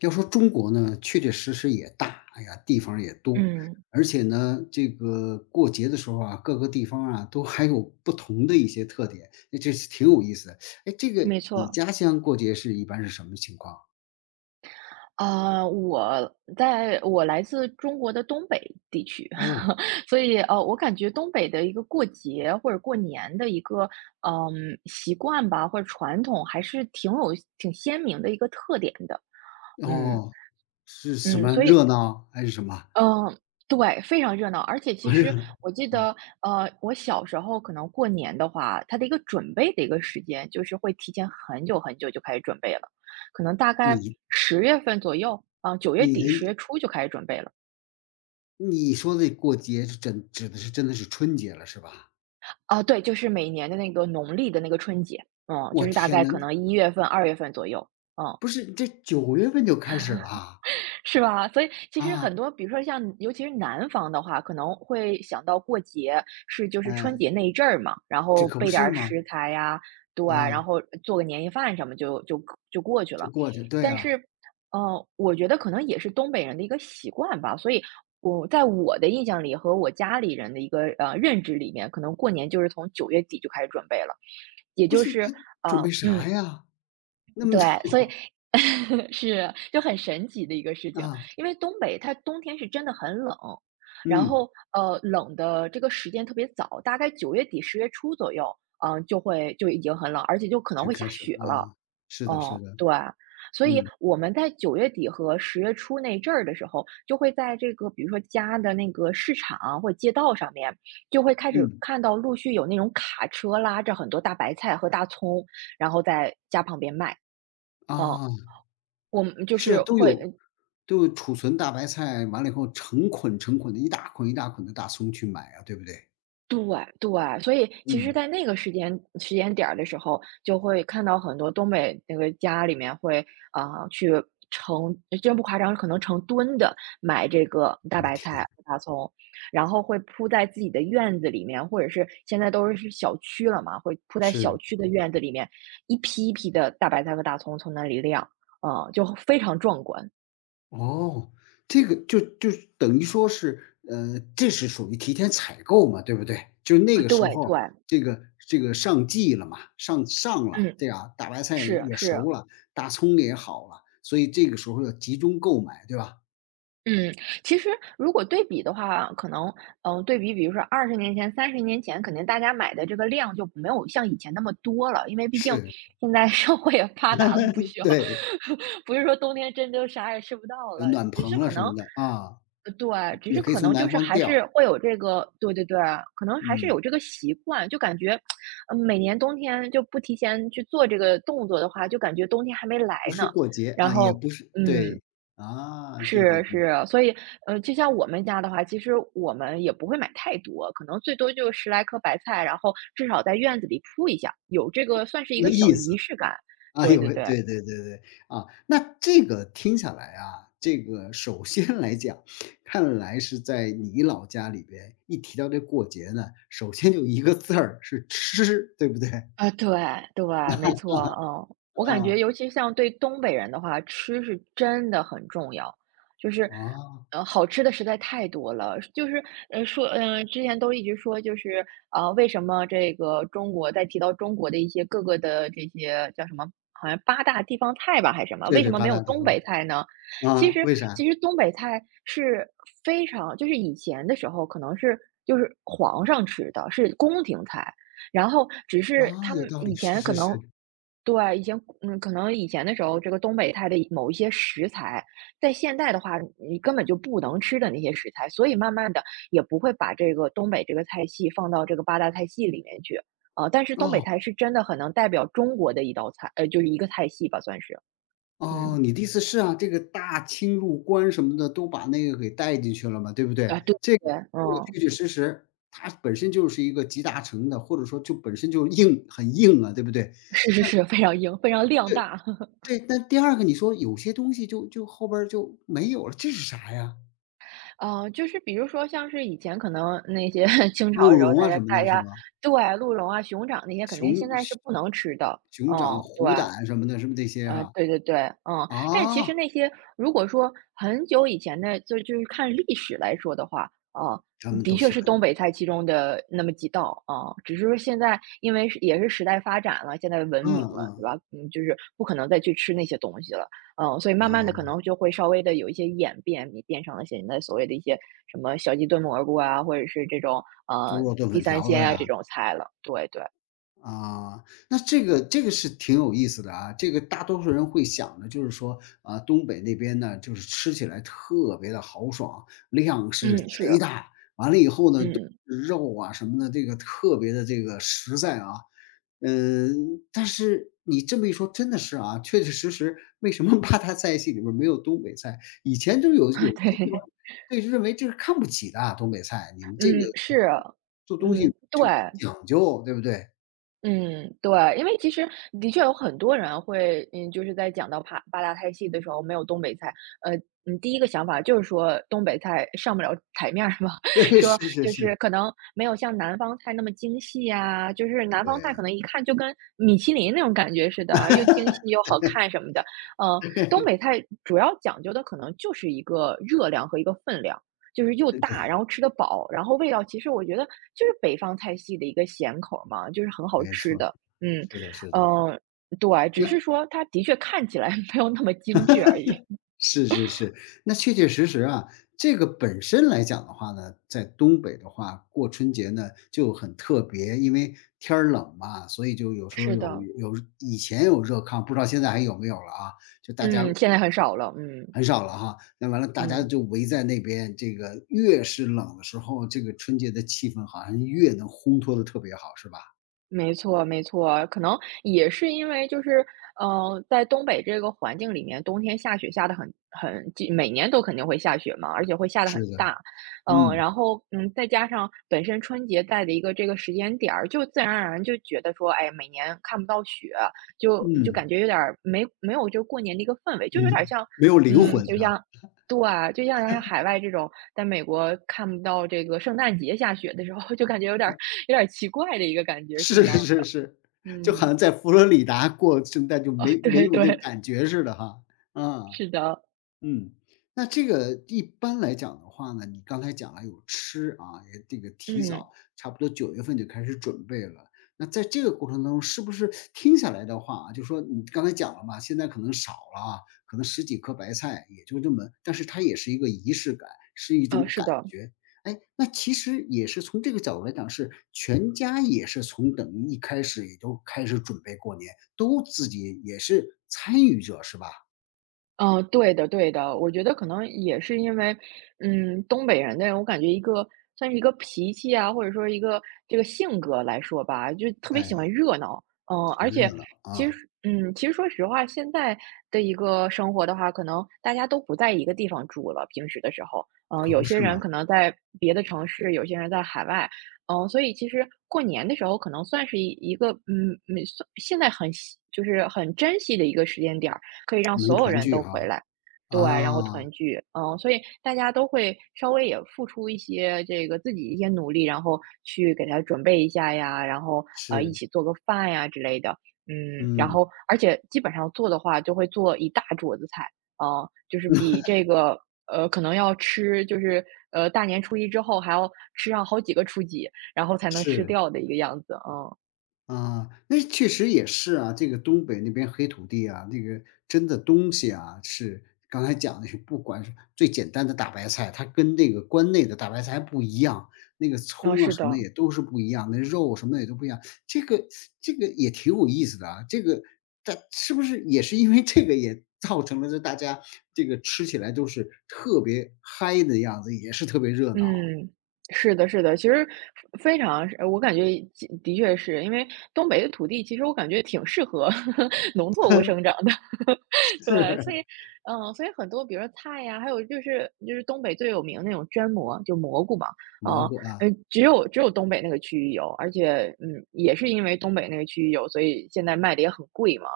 要说中国呢，确确实实也大，哎呀，地方也多，嗯，而且呢，这个过节的时候啊，各个地方啊都还有不同的一些特点，哎，这是挺有意思的。哎，这个没你错。家乡过节一般是什么情况？啊，我来自中国的东北地区。哦，所以我感觉东北的一个过节或者过年的一个习惯吧，或者传统，还是挺鲜明的一个特点的。嗯哦，是什嗯，么所以热闹还是什么？嗯，对，非常热闹。而且其啊，热实闹。我记得，我小时候可能过年的话，它的一个准备的一个时间，就是会提前很久很久就开始准备了，可能大概你10月份左右，九月你底十的月初就开始准备了。你说的过节真的是春节了是吧？对，就是每年的那个农历的那个春节，嗯，就我是大天概呐，可能1月份、2月份左右，嗯。不是这九月份就开始了啊？是吧？所以其实啊，很多，比如说像尤其是南方的话，可能会想到过节是就是春哎，节那一阵儿嘛，然这后可不备点是儿吗？食材呀。对啊，然啊。后做个年夜饭什么就过去就了。过去，对但呀，是，我觉得可能也是东北人的一个习惯吧，所以我在我的印象里和我家里人的一个认知里面，可能过年就是从九月底就开始准备了，也不就是是这准呃备嗯啥呀？那么对，所以 多 是就很神奇的一个事 情。啊，因为东北它冬天是真的很冷，然嗯，后冷的这个时间特别早，大概九月底十月初左右，嗯、呃就会就已经很冷，而且就可能就会下开始雪了了。啊，是的是嗯，的，对，所以嗯，我们在九月底和十月初那一阵儿的时候，就会在这个比如说家的那个市场啊或者街道上面，就会开始嗯，看到陆续有那种卡车拉着很多大白菜和大葱，然后在家旁边卖。嗯，啊，我们就是啊是都会有呃都有储存大白菜，完了以后成捆成捆的一大捆一大捆的大葱去买啊，对不对？对对，所以其实嗯，在那个时间点儿的时候，就会看到很多东北那个家里面会，啊，呃去成真不夸张，可能成吨的买这个大我的白菜天，大葱，然后会铺在自己的院子里面，或者是现在都是小区了嘛，会铺在小是。区的院子里面，一批一批的大白菜和大葱从那里晾，嗯，就非常壮观。哦，这个就等于说是，这是属于提前采购嘛，对不对？就那个对时候，对，这个这个上季了嘛，上了，嗯，对啊，大白菜是也是。熟了，大葱也好了，所以这个时候要集中购买，对吧？嗯，其实如果对比的话，可能，嗯，对比比如说20年前、30年前，肯定大家买的这个量就没有像以前那么多了，因为毕竟是，现在 社会也发达了不需要。对，不是说冬天真就啥也吃不到了，暖只是棚了可什能么的啊，对，只也是可以可从能南就是方还调，是会有这个，对对对，可能还是有嗯，这个习惯，就感觉，每年冬天就不提前去做这个动作的话，就感觉冬天还没来不呢，是过节然啊，也后不是嗯。对，啊，对对是是对，啊，所以，就像我们家的话，其实我们也不会买太多，可能最多就十来颗白菜，然后至少在院子里铺一下，有这个算是这一个个小意仪思。式感。啊，对对对。对对对对，啊，那这个听下来啊，这个首先 来讲，看来是在你老家里边，一提到这过节呢，首先就一个字儿是吃，对不对？啊，对对，没错，嗯，我感啊，觉尤其像对东北人的话，吃是真的很重要。就是，啊，好吃的实在太多了。就是，之前都一直说，就是，为什么这个中国，在提到中国的一些各个的这些叫什么，好像八大地方菜吧，还是什么，对为什对，么没八有大地东北菜呢？方，其啊，实，为啥？其实东北菜是非常，就是以前的时候可能是就是皇上吃的，是宫廷菜。然后只是啊，他有们道以理，是前可是能，是，对，以前，可能以前的时候，这个东北菜的某一些食材，在现代的话，你根本就不能吃的那些食材，所以慢慢的也不会把这个东北这个菜系放到这个八大菜系里面去。但是东北哦。菜是真的很能代表中国的一道菜，就是一个菜系吧，算是。嗯，哦，你的意思是啊，这个大清入关什么的都把那个给带进去了嘛，对不啊，对？对对这个对，这个嗯，确确实实，它本身就是一个集大成的，或者说就本身就硬很硬啊，对不对？是是是，非常硬，非常量对大。对，那第二个你说有些东西就后边儿就没有了，这是啥呀？就是比如说像是以前可能那些 清朝的鹿时候，茸大啊家什么大的，是家吗？对鹿茸啊、熊掌那些，肯定熊现在是熊不能吃的。熊掌、嗯，对，虎胆什么的，是不是这些哈？对对对，嗯，但是其啊，实那些如果说很久以前的，就是看历史来说的话，啊，他们的都确是是东很北菜其中的那么几道啊，只是说现在因为是也是时代发展了，现在文嗯明了，对嗯，吧？嗯，就是不可能再去吃那些东西了。嗯，所以慢慢的啊，可能就会稍微的有一些演变，你变成了现在所谓的一些什么小鸡炖蘑菇啊，或者是这种猪肉炖地粉三条子鲜啊呀。这种菜了，对对，啊，那这个是挺有意思的啊。这个大多数人会想的就是说，啊，东北那边呢，就是吃起来特别的豪爽，量是嗯，贼是，大，完了以后呢，都嗯。是肉啊什么的，这个特别的这个实在啊。嗯，但是你这么一说，真的是啊，确确实实，为什么八大菜系里边没有东北菜？以前就有有 些地方对。对认为这是看不起的啊，东北菜，你们这个嗯，是，做东西嗯，对，就讲究，对不对？嗯，对，因为其实的确有很多人会，嗯，就是在讲到八大菜系的时候，没有东北菜，呃，第一个想法就是说东北菜上不了台面儿嘛。对，说是是就是是，可能没有像南方菜那么精细呀，就是南方菜可对，能一看就跟米其林那种感觉似的，又精细又好看什么的。呃，东北 菜主要讲究的可能就是一个热量和一个分量。就是又对大，对然后吃得饱，然后味道其实我觉得就是北方菜系的一个咸口嘛，就是很好没吃错，的。嗯是的是嗯，的，对，只那是说它的确看起来 没有那么精致而已。是是是，那确确实实啊，这个本身来讲的话呢，在东北的话，过春节呢就很特别，因为天儿冷嘛，所以就有 时候是的。以前有热炕，不知道现在还有没有了啊，就大家嗯，现在很少了，嗯，很少了哈，那完了大家嗯。就围在那边，这个越是冷的时候，这个春节的气氛好像越能烘托的特别好，是吧？没错，没错，可能也是因为就是，在东北这个环境里面，冬天下雪下得就每年都肯定会下雪嘛，而且会下得很是的，大。嗯，嗯，然后再加上本身春节在的一个这个时间点儿，就自然而然就觉得说，哎，每年看不到雪，就嗯。感觉有点儿没有就过年的一个氛围，就有点嗯，像，没有灵嗯，魂就是吧？像，对，就像海外这种，在美国看不到这个圣诞节下雪的时候，就感觉有点儿奇怪的一个感 觉是一是样是的。是，就好嗯，像在佛罗里达过圣诞就没 没对有那个对，感觉似的哈，啊。是的，嗯，那这个一般来讲的话呢，你刚才讲了有吃啊，也这个提早嗯，差不多九月份就开始准备了。那在这个过程当中，是不是听下来的话啊，就说你刚才讲了嘛，现在可能少了啊，可能十几颗白菜也就这么，但是它也是一个仪式感，是一种是感的。觉。哎，那其实也是从这个角度来讲，是全家也是从等于一开始也都开始准备过年，都自己也是参与者是吧？嗯，对的对的，我觉得可能也是因为，嗯，东北人的人，我感觉算是一个脾气啊，或者说一个这个性格来说吧，就特别喜哎，欢热闹。嗯，挺而热且闹其实，啊。其实说实话，现在的一个生活的话，可能大家都不在一个地方住了，平时的时候，嗯，可有不些是人嘛，可能在别的城市，有些人在海外。嗯，所以其实过年的时候可能算是一个，没算现在就是很珍惜的一个时间点儿。可以让能所有团人聚都回哈，来，对，然后啊，团聚，嗯，所以大家都会稍微也付出一些这个自己一些努力，然后去给他准备一下呀，然后一是，起做个饭呀之类的，嗯，然嗯，后而且基本上做的话就会做一大桌子菜。啊，就是比这个可能要吃就是大年初一之后还要吃上好几个初几，然后才能吃是。掉的一个样子，嗯啊，那确实也是啊，这个东北那边黑土地啊，那个真的东西啊，是刚才讲的是，不管是最简单的大白菜，它跟那个关内的大白菜还不一样，那个嗯，葱啊是什么的，也都是不一样，那肉什么也都不一样，这个这个也挺有意思的啊，但是不是也是因为这个也造成了这大家这个吃起来都是特别嗨的样子，也是特别热闹，嗯，是的，是的。其实非常是我感觉的确是因为东北的土地，其实我感觉挺适合 农作物生长的，对，所以，是嗯，所以很多，比如说菜呀，还有就是东北最有名那种绢蘑，就蘑菇嘛。啊，蘑菇啊，只有东北那个区域有，而且，嗯，也是因为东北那个区域有，所以现在卖的也很贵嘛，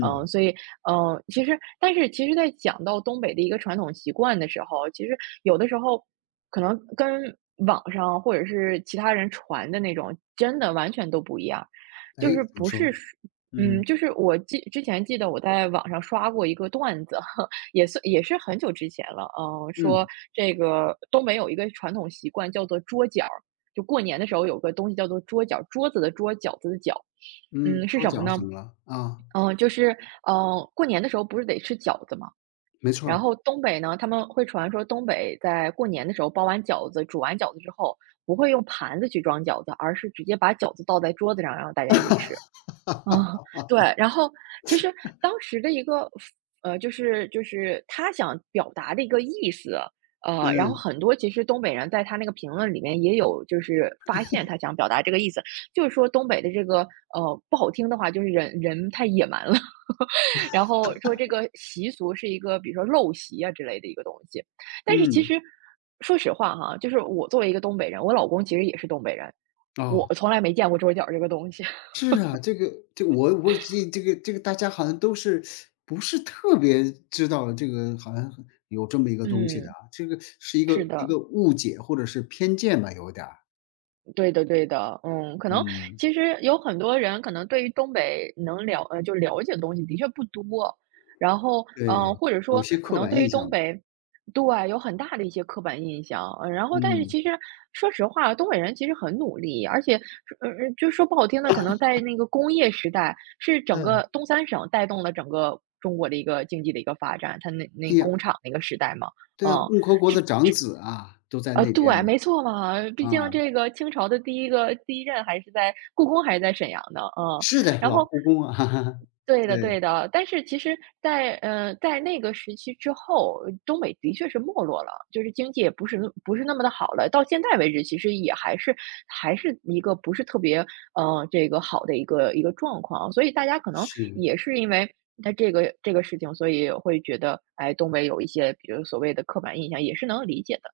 嗯，所以，嗯，其实，但是其实，在讲到东北的一个传统习惯的时候，其实有的时候。可能跟网上或者是其他人传的那种，真的完全都不一样。哎，就是怎么不说？是说嗯，嗯就是我记之前记得我在网上刷过一个段子，也算也是很久之前了，嗯，说嗯。这个东北有一个传统习惯叫做桌角儿，就过年的时候有个东西叫做桌角，桌子的桌，饺子的饺。嗯，嗯，是桌什么角呢？怎么了？啊，嗯，就是，嗯，过年的时候不是得吃饺子吗？没错然儿，后东北呢，他们会传说东北在过年的时候包完饺子、煮完饺子之后，不会用盘子去装饺子，而是直接把饺子倒在桌子上，然后大家一起吃。啊，对，然后其实当时的一个就是他想表达的一个意思，然后嗯，很多其实东北人在他那个评论里面也有就是发现他想表达这个意思，就是说东北的这个不好听的话，就是人人太野蛮了，然后说这个习俗是一个比如说陋习啊之类的一个东西。但是其嗯，实说实话哈，就是我作为一个东北人，我老公其实也是东北人，我哦，从来没见过桌角这个东西。是啊，这个这我我这这个这个大家好像都是不是特别知道这个好像有这么一个东西的嗯，啊，这个是一是个一的。个误解或者是偏见吧，有点儿，对的对的，嗯，可能嗯，其实有很多人可能对于东北能了呃，就了解的东西的确不多，然后，呃，对，或者有说些可刻能板对于印东象吧，北对，有很大的一些刻板印象。然后但是嗯，其实说实话，东北人其实很努力，而且就说不好听的，可能在那个工业时代，是整嗯。个东三省带动了整个中国的一个经济的一个发展，它那哎呀，工厂那个时代嘛，对啊，嗯。共和国的长子啊，都在呃，那边对，嘛，没错嘛，毕竟啊，这个清朝的第一任还是在故宫还是在沈阳的，嗯。是的，然老后故宫啊，对的对，对的，但是其实在，呃，在那个时期之后，东北的确是没落了，就是经济也不是那么的好了。到现在为止，其实也还是还是一个不是特别，呃，这个好的一个一个状况。所以大家可能是，也是因为他这个事情，所以会觉得，哎，东北有一些比如所谓的刻板印象，也是能理解的。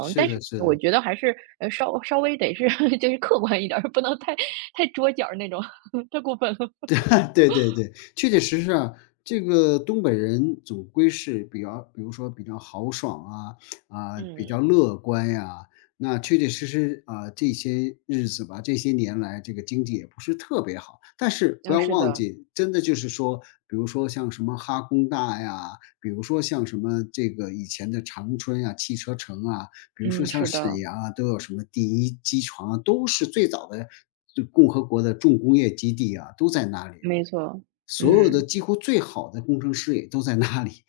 嗯，但是的是我的。觉得还是，呃，稍微得是 就是客观一点儿，不能太太捉脚儿那种，太过分了。对对对，确确实实啊，这个东北人总归是比如说比较豪爽啊，啊，比嗯。较乐观呀。那确确实实啊，这些日子吧，这些年来这个经济也不是特别好，但是不啊，要是忘的，记，真的就是说，比如说像什么哈工大呀，比如说像什么这个以前的长春呀，汽车城啊，比如说嗯，像是沈的，阳啊，都有什么第一机床啊，都是最早的就共和国的重工业基地啊，都在那里。没错，所有的嗯，几乎最好的工程师也都在那里。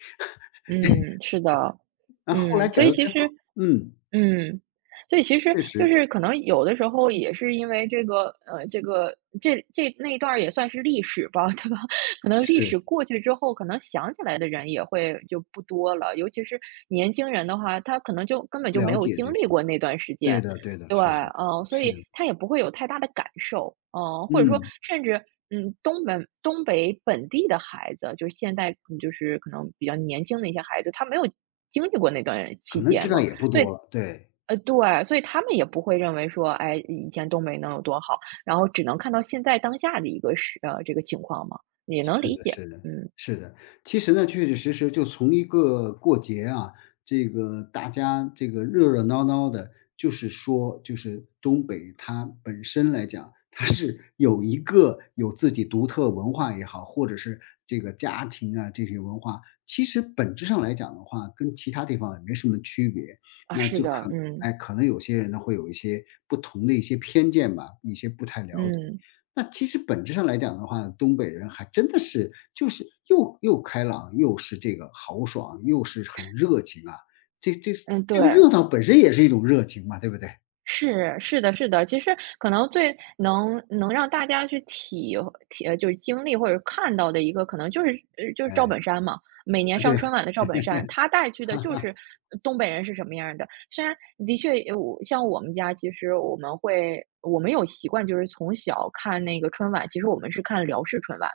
嗯，是的，那后来嗯，所改以革其开实，放嗯，嗯，所以其实确就实，是可能有的时候也是因为这个，呃，这那一段儿也算是历史吧，对吧？可能历是，史过去之后，可能想起来的人也会就不多了，尤其是年轻人的话，他可能就根本不就没了有解经这历些。过那段时对间，的对的，对，是是嗯，所是，是以的，他也不会有太大的感受，嗯，或者说嗯，甚至。嗯，东北本地的孩子，就是现在嗯就是可能比较年轻的一些孩子，他没有经历过那段可期能知间嘛，道也不所以多了，对。对，所以他们也不会认为说，哎，以前东北能有多好，然后只能看到现在当下的一个是呃，这个情况嘛，也能是理的，解，是的，嗯。是的。其实呢，确确实实就从一个过节啊，这个大家这个热热闹闹的，就是说，就是东北它本身来讲，它是 有一个有自己独特文化也好，或者是这个家庭啊这些文化，其实本质上来讲的话，跟其他地方也没什么区别。啊，那是就的。可嗯，哎，可能有些人呢会有一些不同的一些偏见吧，一些不太了解。嗯，那其实本质上来讲的话，东北人还真的是就是又开朗，又是这个豪爽，又是很热情啊。这这嗯，这个对。热闹本身也是一种热情嘛，对不对？是，是的，是的。其实可能最能让大家去体就是经历或者看到的一个，可能就是就是赵哎，本山嘛。每年啊，上春对 晚的赵本山，他 带去的就是东北人是什么样儿的。虽然的确，我像我们家，其实我们有习惯，就是从小看那个春晚，其实我们是看辽视春晚、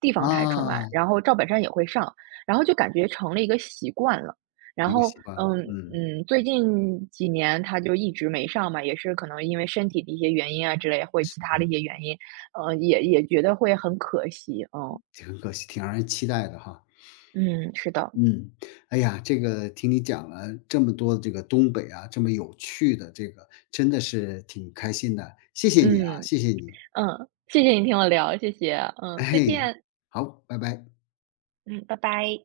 地方台春晚，啊，然后赵本山也会上，然后就感觉成了一个习惯了。然一个后，习惯了，嗯嗯，嗯，最近几年他就一直没上嘛，也是可能因为身体的一些原因啊之类，或者是其他的的，一些原因，也觉得会很可惜，嗯挺可惜，挺让人期待的哈。嗯，是的，嗯，哎呀，这个听你讲了这么多这个东北啊，这么有趣的这个，真的是挺开心的，谢谢你啊，嗯谢谢你，嗯，谢谢你听我聊，谢谢，哎，嗯，再见，好，拜拜。嗯，拜拜。